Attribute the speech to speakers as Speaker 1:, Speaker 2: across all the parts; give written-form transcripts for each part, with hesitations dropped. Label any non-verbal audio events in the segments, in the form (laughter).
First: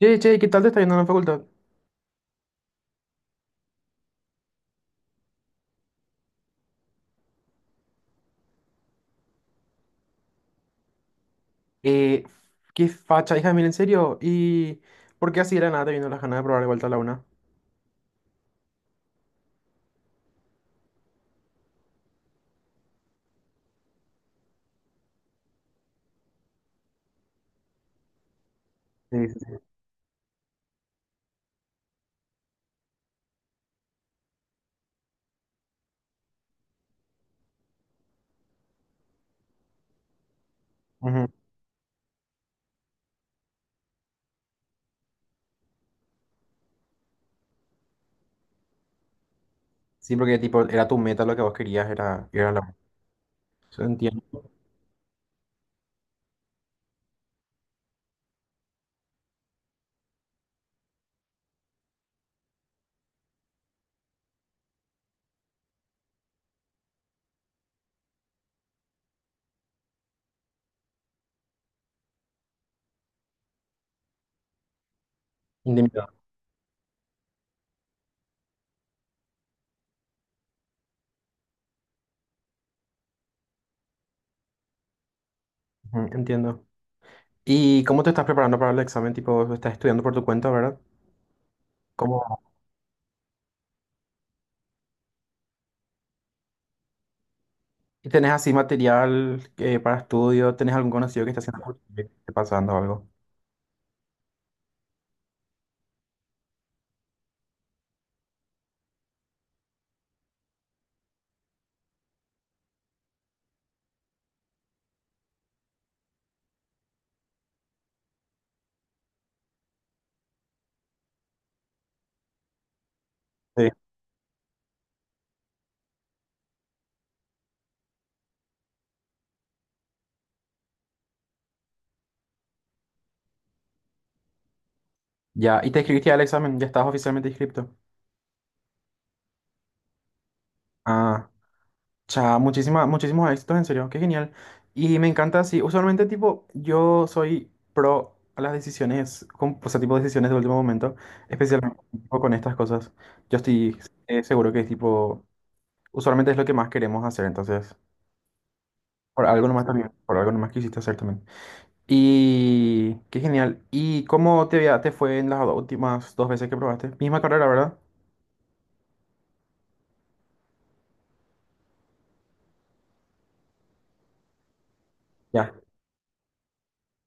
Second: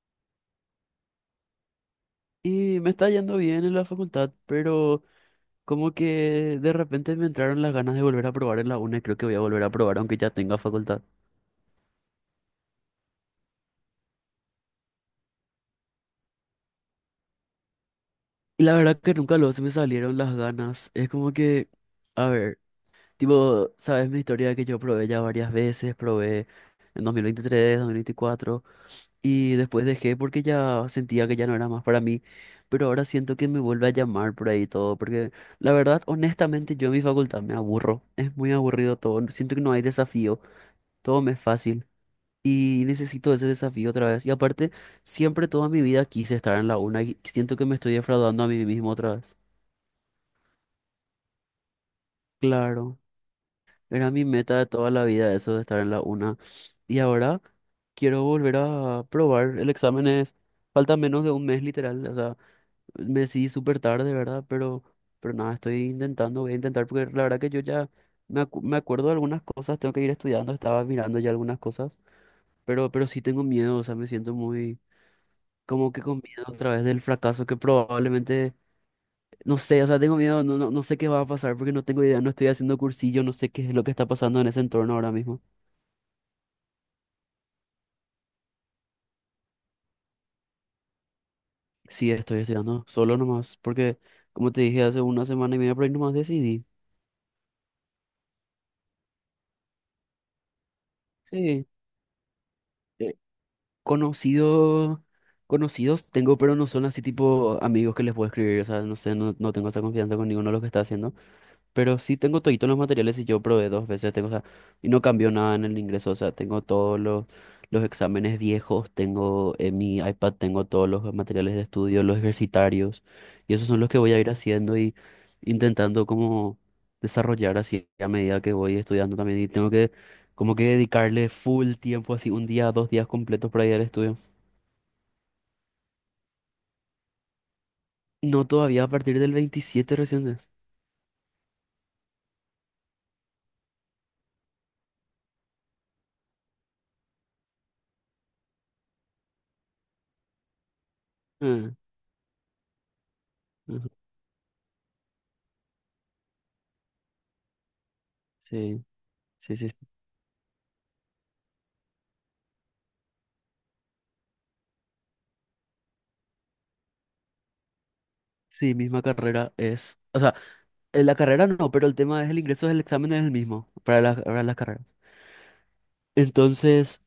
Speaker 1: Che, che, ¿qué tal te está yendo en la facultad?
Speaker 2: Y me está yendo bien en la facultad, pero como que de repente me entraron las ganas de volver a probar en la UNA y creo que voy a volver a probar aunque ya tenga facultad.
Speaker 1: Eh, Qué facha, hija, mira, en serio. ¿Y por qué así era nada te vino las ganas de probar de vuelta a la una?
Speaker 2: Y la verdad que nunca luego se me salieron las ganas. Es como que, a ver, tipo, sabes mi historia de que yo probé ya varias veces, probé en 2023, 2024
Speaker 1: Sí, sí,
Speaker 2: y
Speaker 1: sí.
Speaker 2: después dejé porque ya sentía que ya no era más para mí. Pero ahora siento que me vuelve a llamar por ahí todo, porque la verdad, honestamente, yo en mi facultad me aburro. Es muy aburrido todo. Siento que no hay desafío. Todo
Speaker 1: Ujú.
Speaker 2: me es fácil y necesito ese desafío otra vez. Y aparte, siempre toda mi vida quise estar en la una y siento que me estoy defraudando a mí mismo otra vez.
Speaker 1: Sí, porque tipo, era tu meta lo que vos querías, era ir a la una.
Speaker 2: Claro,
Speaker 1: Eso,
Speaker 2: era mi
Speaker 1: entiendo.
Speaker 2: meta de toda la vida eso de estar en la una. Y ahora quiero volver a probar. El examen es, falta menos de un mes literal, o sea, me decidí súper tarde, ¿verdad? Pero nada, estoy intentando, voy a intentar porque la verdad que yo ya... Me acuerdo de algunas cosas, tengo que ir estudiando, estaba mirando ya algunas cosas, pero sí tengo miedo, o sea, me siento muy, como que
Speaker 1: Indemnidad.
Speaker 2: con miedo otra vez del fracaso que probablemente, no sé, o sea, tengo miedo, no, no, no sé qué va a pasar porque no tengo idea, no estoy haciendo cursillo, no sé qué es lo que está pasando en ese entorno ahora mismo.
Speaker 1: Ujú, entiendo. ¿Y cómo te estás preparando para el examen? Tipo, estás estudiando por tu cuenta, ¿verdad?
Speaker 2: Sí,
Speaker 1: ¿Cómo?
Speaker 2: estoy estudiando solo nomás, porque como te dije hace una semana y media por ahí nomás decidí.
Speaker 1: ¿Y tenés así material, para estudio? ¿Tenés algún conocido que está haciendo
Speaker 2: Sí,
Speaker 1: algo? ¿Qué te está pasando o algo?
Speaker 2: eh, conocido, conocidos tengo, pero no son así tipo amigos que les puedo escribir, o sea, no sé, no, no tengo esa confianza con ninguno de los que está haciendo. Pero sí tengo toditos los materiales y yo probé dos veces, tengo, o sea, y no cambió nada en el ingreso, o sea, tengo todos los, exámenes viejos, tengo en mi iPad, tengo todos los materiales de estudio, los ejercitarios, y esos
Speaker 1: Sí.
Speaker 2: son los que voy a ir haciendo y intentando como desarrollar así a medida que voy estudiando también, y tengo que como que dedicarle full tiempo, así un día, dos días completos para ir al estudio.
Speaker 1: Ya, ¿y te inscribiste al examen? ¿Ya estás oficialmente inscrito?
Speaker 2: No todavía a partir del 27 recién es.
Speaker 1: Ah. O sea, muchísimos éxitos, en serio, qué genial. Y me encanta así, usualmente tipo, yo soy pro a las decisiones, o sea, tipo decisiones de último momento,
Speaker 2: Ah,
Speaker 1: especialmente tipo, con estas cosas. Yo estoy,
Speaker 2: ujú.
Speaker 1: seguro que tipo, usualmente es lo que más queremos hacer, entonces,
Speaker 2: Sí,
Speaker 1: por algo
Speaker 2: sí,
Speaker 1: nomás
Speaker 2: sí. Sí,
Speaker 1: también, por algo nomás quisiste hacer también. Y qué genial. ¿Y cómo te, te fue en las últimas dos veces que probaste? Misma carrera, ¿verdad?
Speaker 2: sí, misma carrera es, o sea, en la carrera no, pero el tema es el ingreso del examen es el mismo para las, carreras.
Speaker 1: Ya,
Speaker 2: Entonces,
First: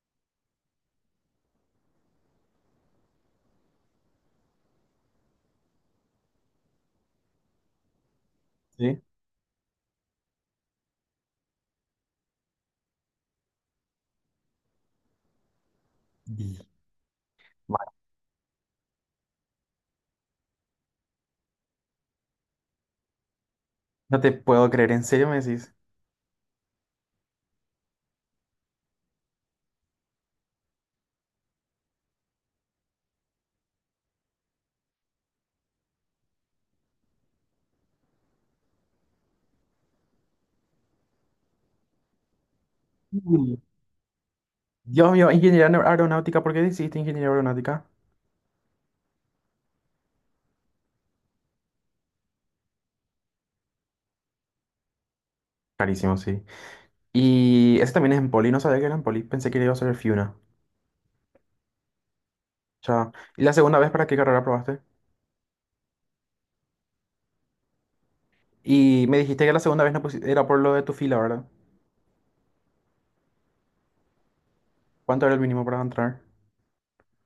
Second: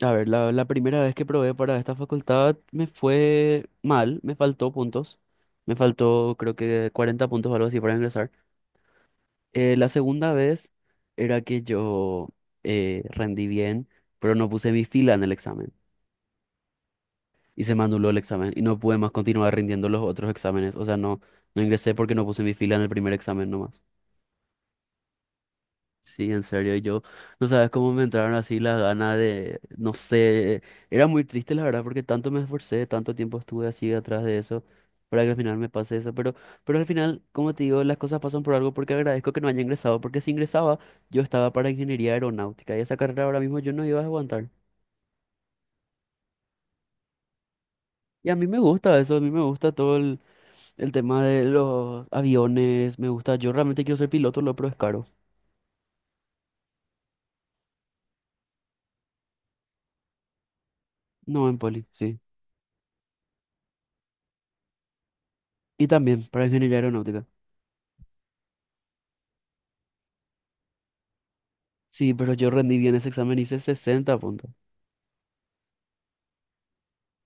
Speaker 2: a ver, la primera vez que probé para esta facultad me fue mal, me faltó puntos. Me faltó creo que 40 puntos o algo así para ingresar.
Speaker 1: sí.
Speaker 2: La segunda vez era que yo rendí bien, pero no puse mi fila en el examen
Speaker 1: Y-
Speaker 2: y se me
Speaker 1: Vale.
Speaker 2: anuló el examen y no pude más continuar rindiendo los otros exámenes. O sea, no, no ingresé porque no puse mi fila en el primer examen nomás.
Speaker 1: No te puedo creer, ¿en serio me decís?
Speaker 2: Sí, en serio, y yo no sabes cómo me entraron así las ganas de, no sé, era muy triste la verdad porque tanto me esforcé, tanto tiempo estuve así atrás de eso para que al final me pase eso, pero al final, como te digo, las cosas pasan por algo porque agradezco que no haya ingresado, porque si ingresaba yo estaba para ingeniería aeronáutica y esa carrera ahora mismo yo no iba a aguantar.
Speaker 1: Dios mío, ingeniería aeronáutica, ¿por qué decidiste ingeniería aeronáutica?
Speaker 2: Y a mí me gusta eso, a mí me gusta todo el tema de los aviones, me gusta, yo realmente quiero ser piloto, lo pero es caro.
Speaker 1: Carísimo, sí. Y ese también es en Poli, no sabía que era en Poli, pensé que iba a ser el Fiuna.
Speaker 2: No, en Poli, sí.
Speaker 1: Chao. ¿Y la segunda vez para qué carrera probaste?
Speaker 2: Y también para ingeniería aeronáutica.
Speaker 1: Y me dijiste que la segunda vez no era por lo de tu fila, ¿verdad?
Speaker 2: Sí, pero yo rendí bien ese examen, hice 60 puntos.
Speaker 1: ¿Cuánto era el mínimo para entrar?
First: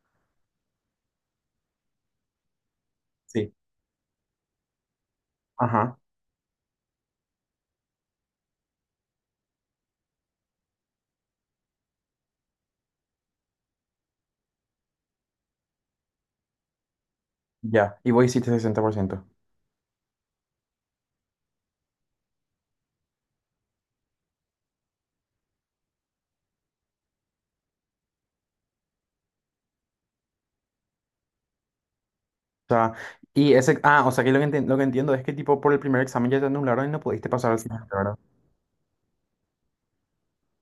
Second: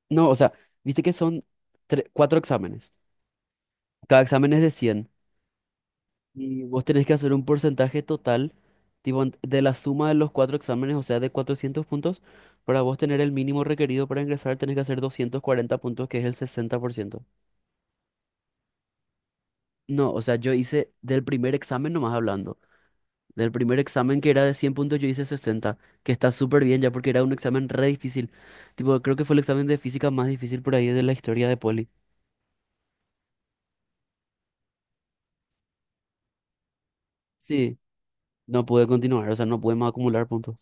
Speaker 2: No, o sea, viste que son cuatro exámenes.
Speaker 1: Sí.
Speaker 2: Cada examen es de 100.
Speaker 1: Ajá,
Speaker 2: Y vos tenés que hacer un porcentaje total, tipo, de la suma de los 4 exámenes, o sea, de 400 puntos. Para vos tener el mínimo requerido para ingresar, tenés que hacer 240 puntos, que es el 60%.
Speaker 1: ya. Y vos hiciste 60%.
Speaker 2: No, o sea, yo hice del primer examen, nomás hablando. Del primer examen que era de 100 puntos, yo hice 60, que está súper bien ya porque era un examen re difícil. Tipo, creo que fue el examen de física más difícil por ahí de la historia de Poli.
Speaker 1: O sea, y ese, ah, o sea que lo que, lo que entiendo es que tipo por el primer examen ya te anularon y no pudiste pasar al
Speaker 2: Sí,
Speaker 1: siguiente,
Speaker 2: no pude continuar, o sea, no pude más acumular puntos.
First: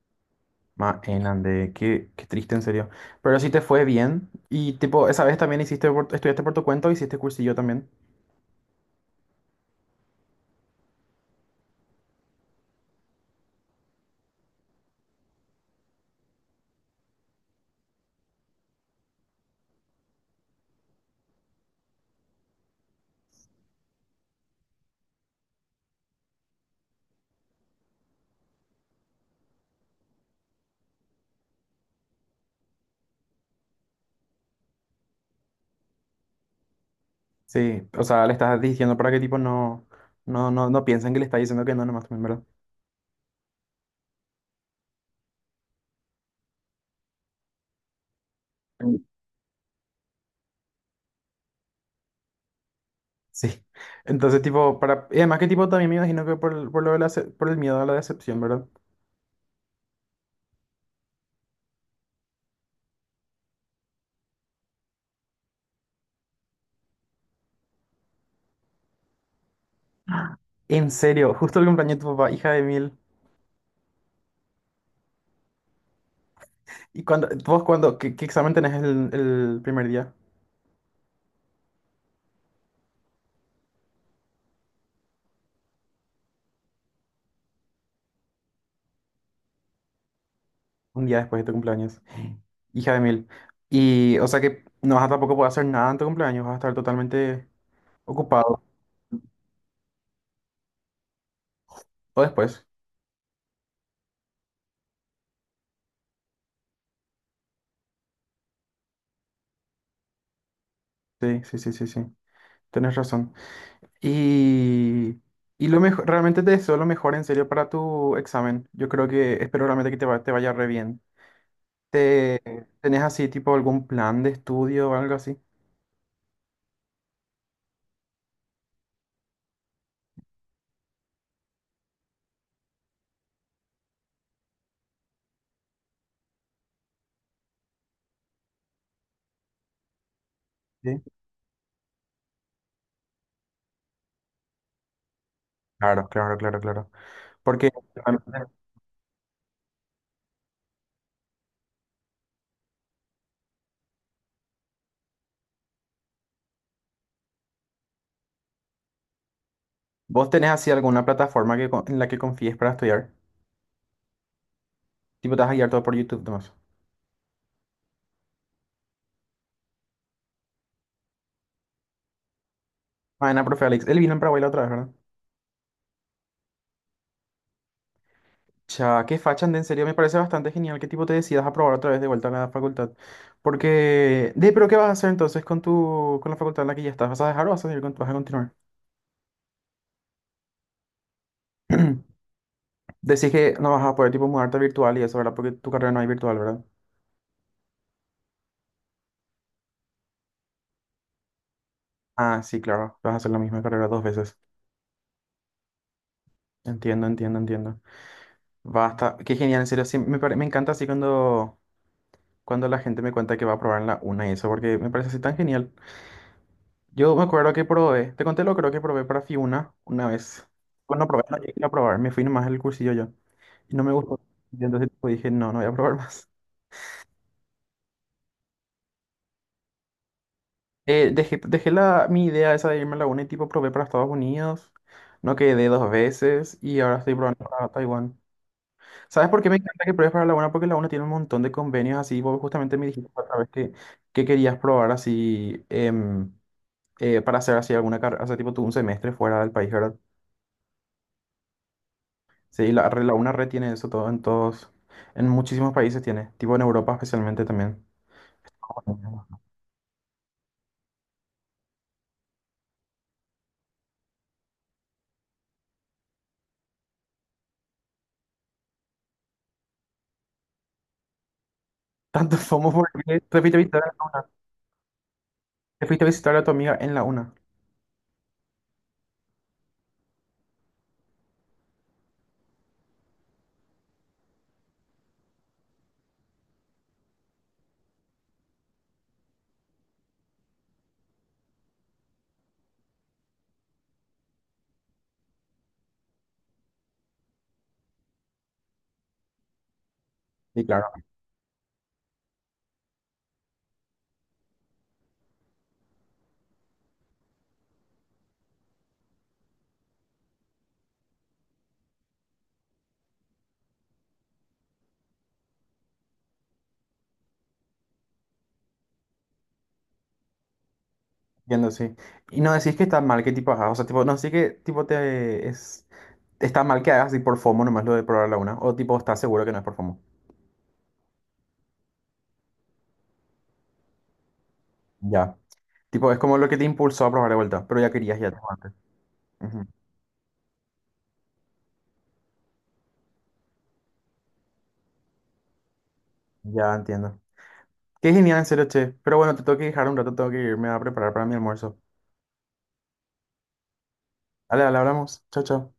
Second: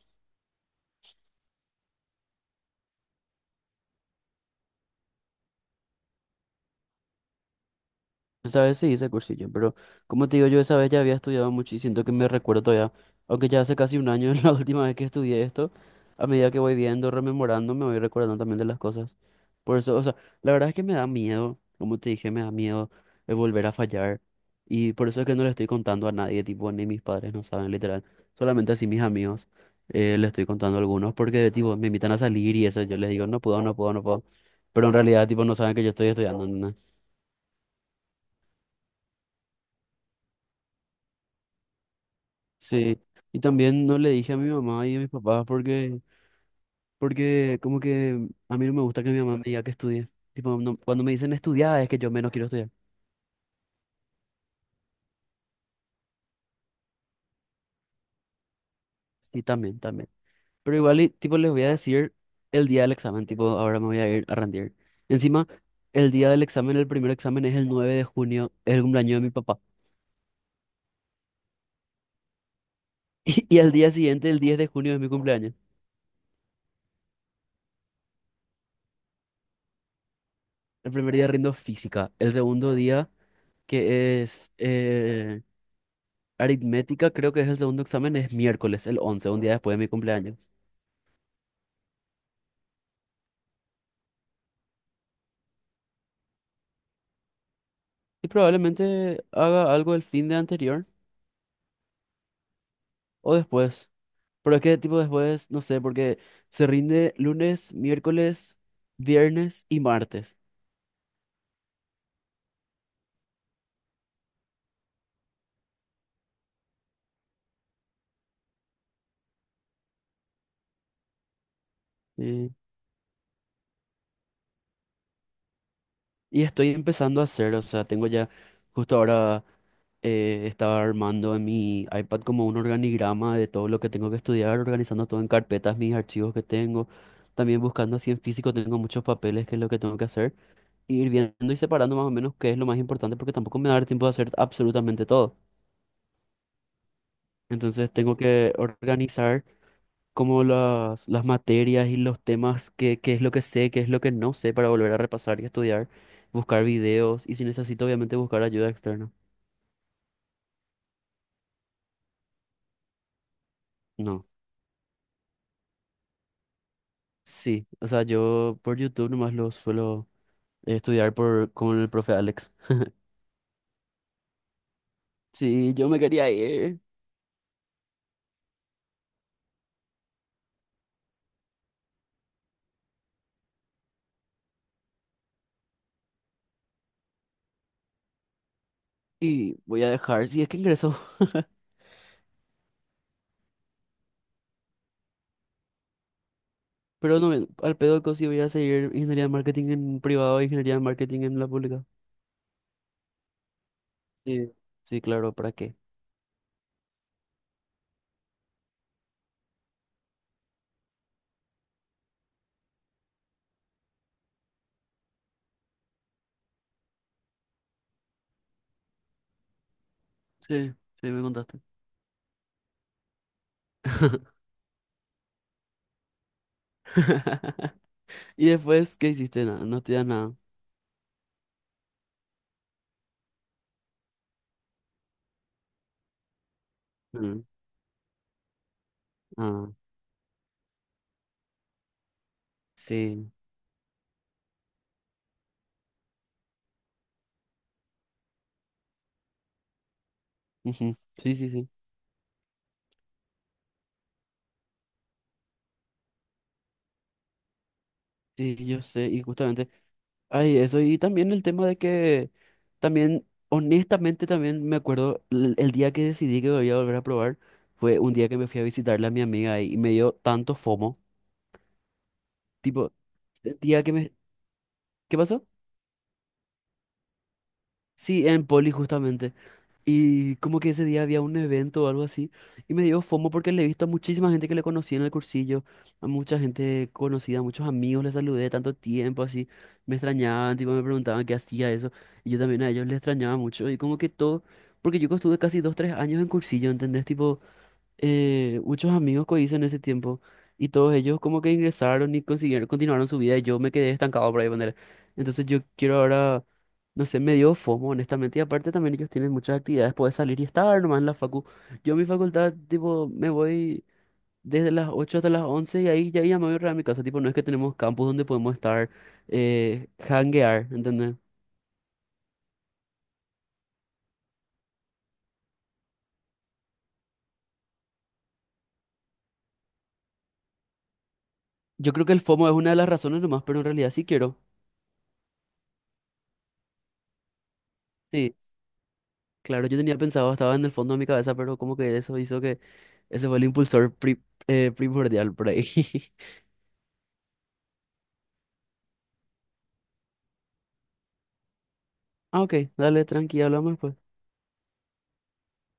Speaker 1: ma Mainande, qué, qué triste en serio. Pero sí te fue bien. Y tipo, esa vez también hiciste estudiaste por tu cuenta o hiciste cursillo también.
Speaker 2: Esa vez sí hice cursillo, pero como te digo, yo esa vez ya había estudiado mucho y siento que me recuerdo todavía, aunque ya hace casi un año (laughs) la última vez que estudié esto, a medida que voy viendo, rememorando, me voy recordando también de las cosas. Por eso, o sea, la verdad es que me da miedo, como te dije, me da miedo de volver a fallar y por eso es que no le estoy contando a nadie, tipo, ni mis padres no saben, literal, solamente así mis amigos le estoy contando a algunos porque, tipo, me invitan a salir y eso, yo les digo, no puedo, no puedo, no puedo, pero en realidad, tipo, no saben que yo estoy estudiando, ¿no?
Speaker 1: Sí, o sea, le estás diciendo para que tipo no, no, no, no piensen que le estás diciendo que no, nomás también, ¿verdad?
Speaker 2: Sí, y también no le dije a mi mamá y a mis papás porque, porque como que a mí no me
Speaker 1: Mm.
Speaker 2: gusta que mi mamá me diga que estudie. Tipo, cuando me dicen estudiar es que yo menos quiero estudiar.
Speaker 1: Sí. Entonces, tipo, para. Y además que tipo también me imagino que por, por lo de la por el miedo a la decepción, ¿verdad?
Speaker 2: Sí, también, también. Pero igual, y, tipo, les voy a decir el día del examen, tipo, ahora me voy a ir a rendir. Encima, el día del examen, el primer examen es el 9 de junio, es el cumpleaños de mi papá. (laughs)
Speaker 1: En serio, justo el cumpleaños de tu papá, hija de mil.
Speaker 2: Y al día siguiente, el 10 de junio, es mi cumpleaños.
Speaker 1: ¿Y cuando, vos cuando, qué, qué examen tenés el primer día?
Speaker 2: El primer día rindo física, el segundo día, que es... Aritmética creo que es el segundo examen, es miércoles, el 11 un día después de mi cumpleaños.
Speaker 1: Un día después de tu cumpleaños. Hija de mil. Y, o sea que no vas a tampoco poder hacer nada en tu cumpleaños, vas a estar totalmente
Speaker 2: Y
Speaker 1: ocupado.
Speaker 2: probablemente haga algo el fin de anterior
Speaker 1: O después.
Speaker 2: o después. Pero es que tipo después, no sé, porque se rinde lunes, miércoles, viernes y martes.
Speaker 1: Sí, sí, sí, sí, sí. Tienes razón. Y, y lo mejor, realmente te deseo lo mejor en serio para tu examen. Yo creo que, espero realmente que te, te vaya re bien. ¿Te,
Speaker 2: Sí.
Speaker 1: tenés así, tipo, algún plan de estudio o algo así?
Speaker 2: Y estoy empezando a hacer, o sea, tengo ya, justo ahora estaba armando en mi iPad como un organigrama de todo lo que tengo que estudiar, organizando todo en carpetas, mis archivos que tengo. También buscando así en físico, tengo muchos papeles que es lo que tengo que hacer.
Speaker 1: Sí.
Speaker 2: Ir viendo y separando más o menos qué es lo más importante porque tampoco me va a dar tiempo de hacer absolutamente todo.
Speaker 1: Claro, claro, claro, claro. Porque
Speaker 2: Entonces tengo
Speaker 1: realmente,
Speaker 2: que organizar como las, materias y los temas, qué es lo que sé, qué es lo que no sé para volver a repasar y estudiar, buscar videos y si necesito obviamente buscar ayuda externa.
Speaker 1: vos tenés así alguna plataforma que, en la que confíes para estudiar.
Speaker 2: No,
Speaker 1: Tipo, te vas a guiar todo por YouTube, nomás.
Speaker 2: sí, o sea, yo por YouTube nomás lo suelo estudiar por, con el profe Alex. (laughs)
Speaker 1: Mañana, profe Alex. Él vino en Paraguay la otra vez, ¿verdad?
Speaker 2: Sí, yo me quería ir
Speaker 1: Ya, qué facha, Ande, en serio, me parece bastante genial que tipo te decidas a probar otra vez de vuelta a la facultad. Porque, de, pero ¿qué vas a hacer entonces con tu, con la facultad en la que ya estás? ¿Vas a dejar o vas a seguir vas a continuar?
Speaker 2: y voy a dejar, si es que ingreso. (laughs)
Speaker 1: (clears throat) Decís que no vas a poder tipo mudarte virtual y eso, ¿verdad? Porque tu carrera no es virtual, ¿verdad?
Speaker 2: Pero no, al pedo que sí voy a seguir ingeniería de marketing en privado e ingeniería de marketing en la pública.
Speaker 1: Ah, sí, claro, vas a hacer la misma carrera dos veces.
Speaker 2: Sí, sí, claro, ¿para qué?
Speaker 1: Entiendo, entiendo, entiendo. Basta, qué genial, en serio, sí, me, me encanta así cuando, cuando la gente me cuenta que va a probar en la una y eso, porque me parece así tan genial. Yo me acuerdo que probé, te conté lo creo que probé para Fiuna una vez.
Speaker 2: Sí,
Speaker 1: Bueno,
Speaker 2: sí, me
Speaker 1: probé, no
Speaker 2: contaste.
Speaker 1: llegué a probar, me fui nomás al cursillo yo. Y no me gustó. Y entonces tipo, dije, no, no voy a probar (laughs) más.
Speaker 2: (laughs) Y después, ¿qué hiciste? Nada, no estudias nada.
Speaker 1: Dejé la, mi idea esa de irme a la UNA y tipo probé para Estados Unidos. No quedé dos veces y ahora estoy
Speaker 2: Mm.
Speaker 1: probando para Taiwán. ¿Sabes por qué me
Speaker 2: Ah,
Speaker 1: encanta que pruebes para la UNA? Porque la UNA tiene un montón de convenios así. Vos justamente me dijiste
Speaker 2: sí.
Speaker 1: otra vez que querías probar así para hacer así alguna carrera, o sea, tipo tú un semestre fuera del país, ¿verdad?
Speaker 2: Ujú, sí, sí, sí.
Speaker 1: Sí, la, la una red tiene eso todo en todos, en muchísimos países tiene, tipo en Europa especialmente también.
Speaker 2: Sí, yo sé. Y
Speaker 1: (laughs)
Speaker 2: justamente, ay, eso. Y también el tema de que también, honestamente, también me acuerdo el día que decidí que voy a volver a probar fue un día que me fui a visitarle a mi amiga ahí, y me dio tanto FOMO.
Speaker 1: Tanto FOMO
Speaker 2: Tipo,
Speaker 1: porque te fuiste a
Speaker 2: sentía que
Speaker 1: visitar,
Speaker 2: me, ¿qué pasó?
Speaker 1: te fuiste a visitar a tu amiga en la una.
Speaker 2: Sí, en Poli justamente. Y como que ese día había un evento o algo así. Y me dio FOMO porque le he visto a muchísima gente que le conocí en el cursillo. A mucha gente conocida, a muchos amigos le saludé tanto tiempo así. Me extrañaban, tipo me preguntaban qué hacía eso. Y yo también a ellos les extrañaba mucho. Y como que todo... Porque yo estuve casi 2, 3 años en cursillo, ¿entendés? Tipo, muchos amigos que hice en ese tiempo.
Speaker 1: Sí,
Speaker 2: Y
Speaker 1: claro,
Speaker 2: todos ellos como que ingresaron y consiguieron, continuaron su vida. Y yo me quedé estancado por ahí, poner. Entonces yo quiero ahora, no sé, me dio FOMO, honestamente. Y aparte también ellos tienen muchas actividades, puedes salir y estar nomás en la facu. Yo a mi facultad, tipo, me voy desde las 8 hasta las 11 y ahí ya me voy a mi casa. Tipo, no es que tenemos campus donde podemos estar, hanguear, ¿entendés?
Speaker 1: entiendo, sí. Y no decís que está mal, que tipo, ajá, o sea, tipo, no sé que tipo te es está mal que hagas así por FOMO nomás lo de probar la una, o tipo, estás seguro que no es por FOMO.
Speaker 2: Yo creo que el FOMO es una de las razones nomás, pero en realidad sí quiero.
Speaker 1: Ya. Tipo, es como lo que te impulsó a probar de vuelta, pero ya querías ya
Speaker 2: Sí,
Speaker 1: tipo, antes. Ujú,
Speaker 2: claro, yo tenía pensado, estaba en el fondo de mi cabeza, pero como que eso hizo que ese fue el impulsor primordial por ahí. (laughs)
Speaker 1: ya entiendo. Qué genial, en serio, che. Pero bueno, te tengo que dejar un rato, tengo que irme a preparar para mi almuerzo.
Speaker 2: Ah, ok, dale, tranqui, hablamos pues
Speaker 1: Dale, dale, hablamos. Chao, chao.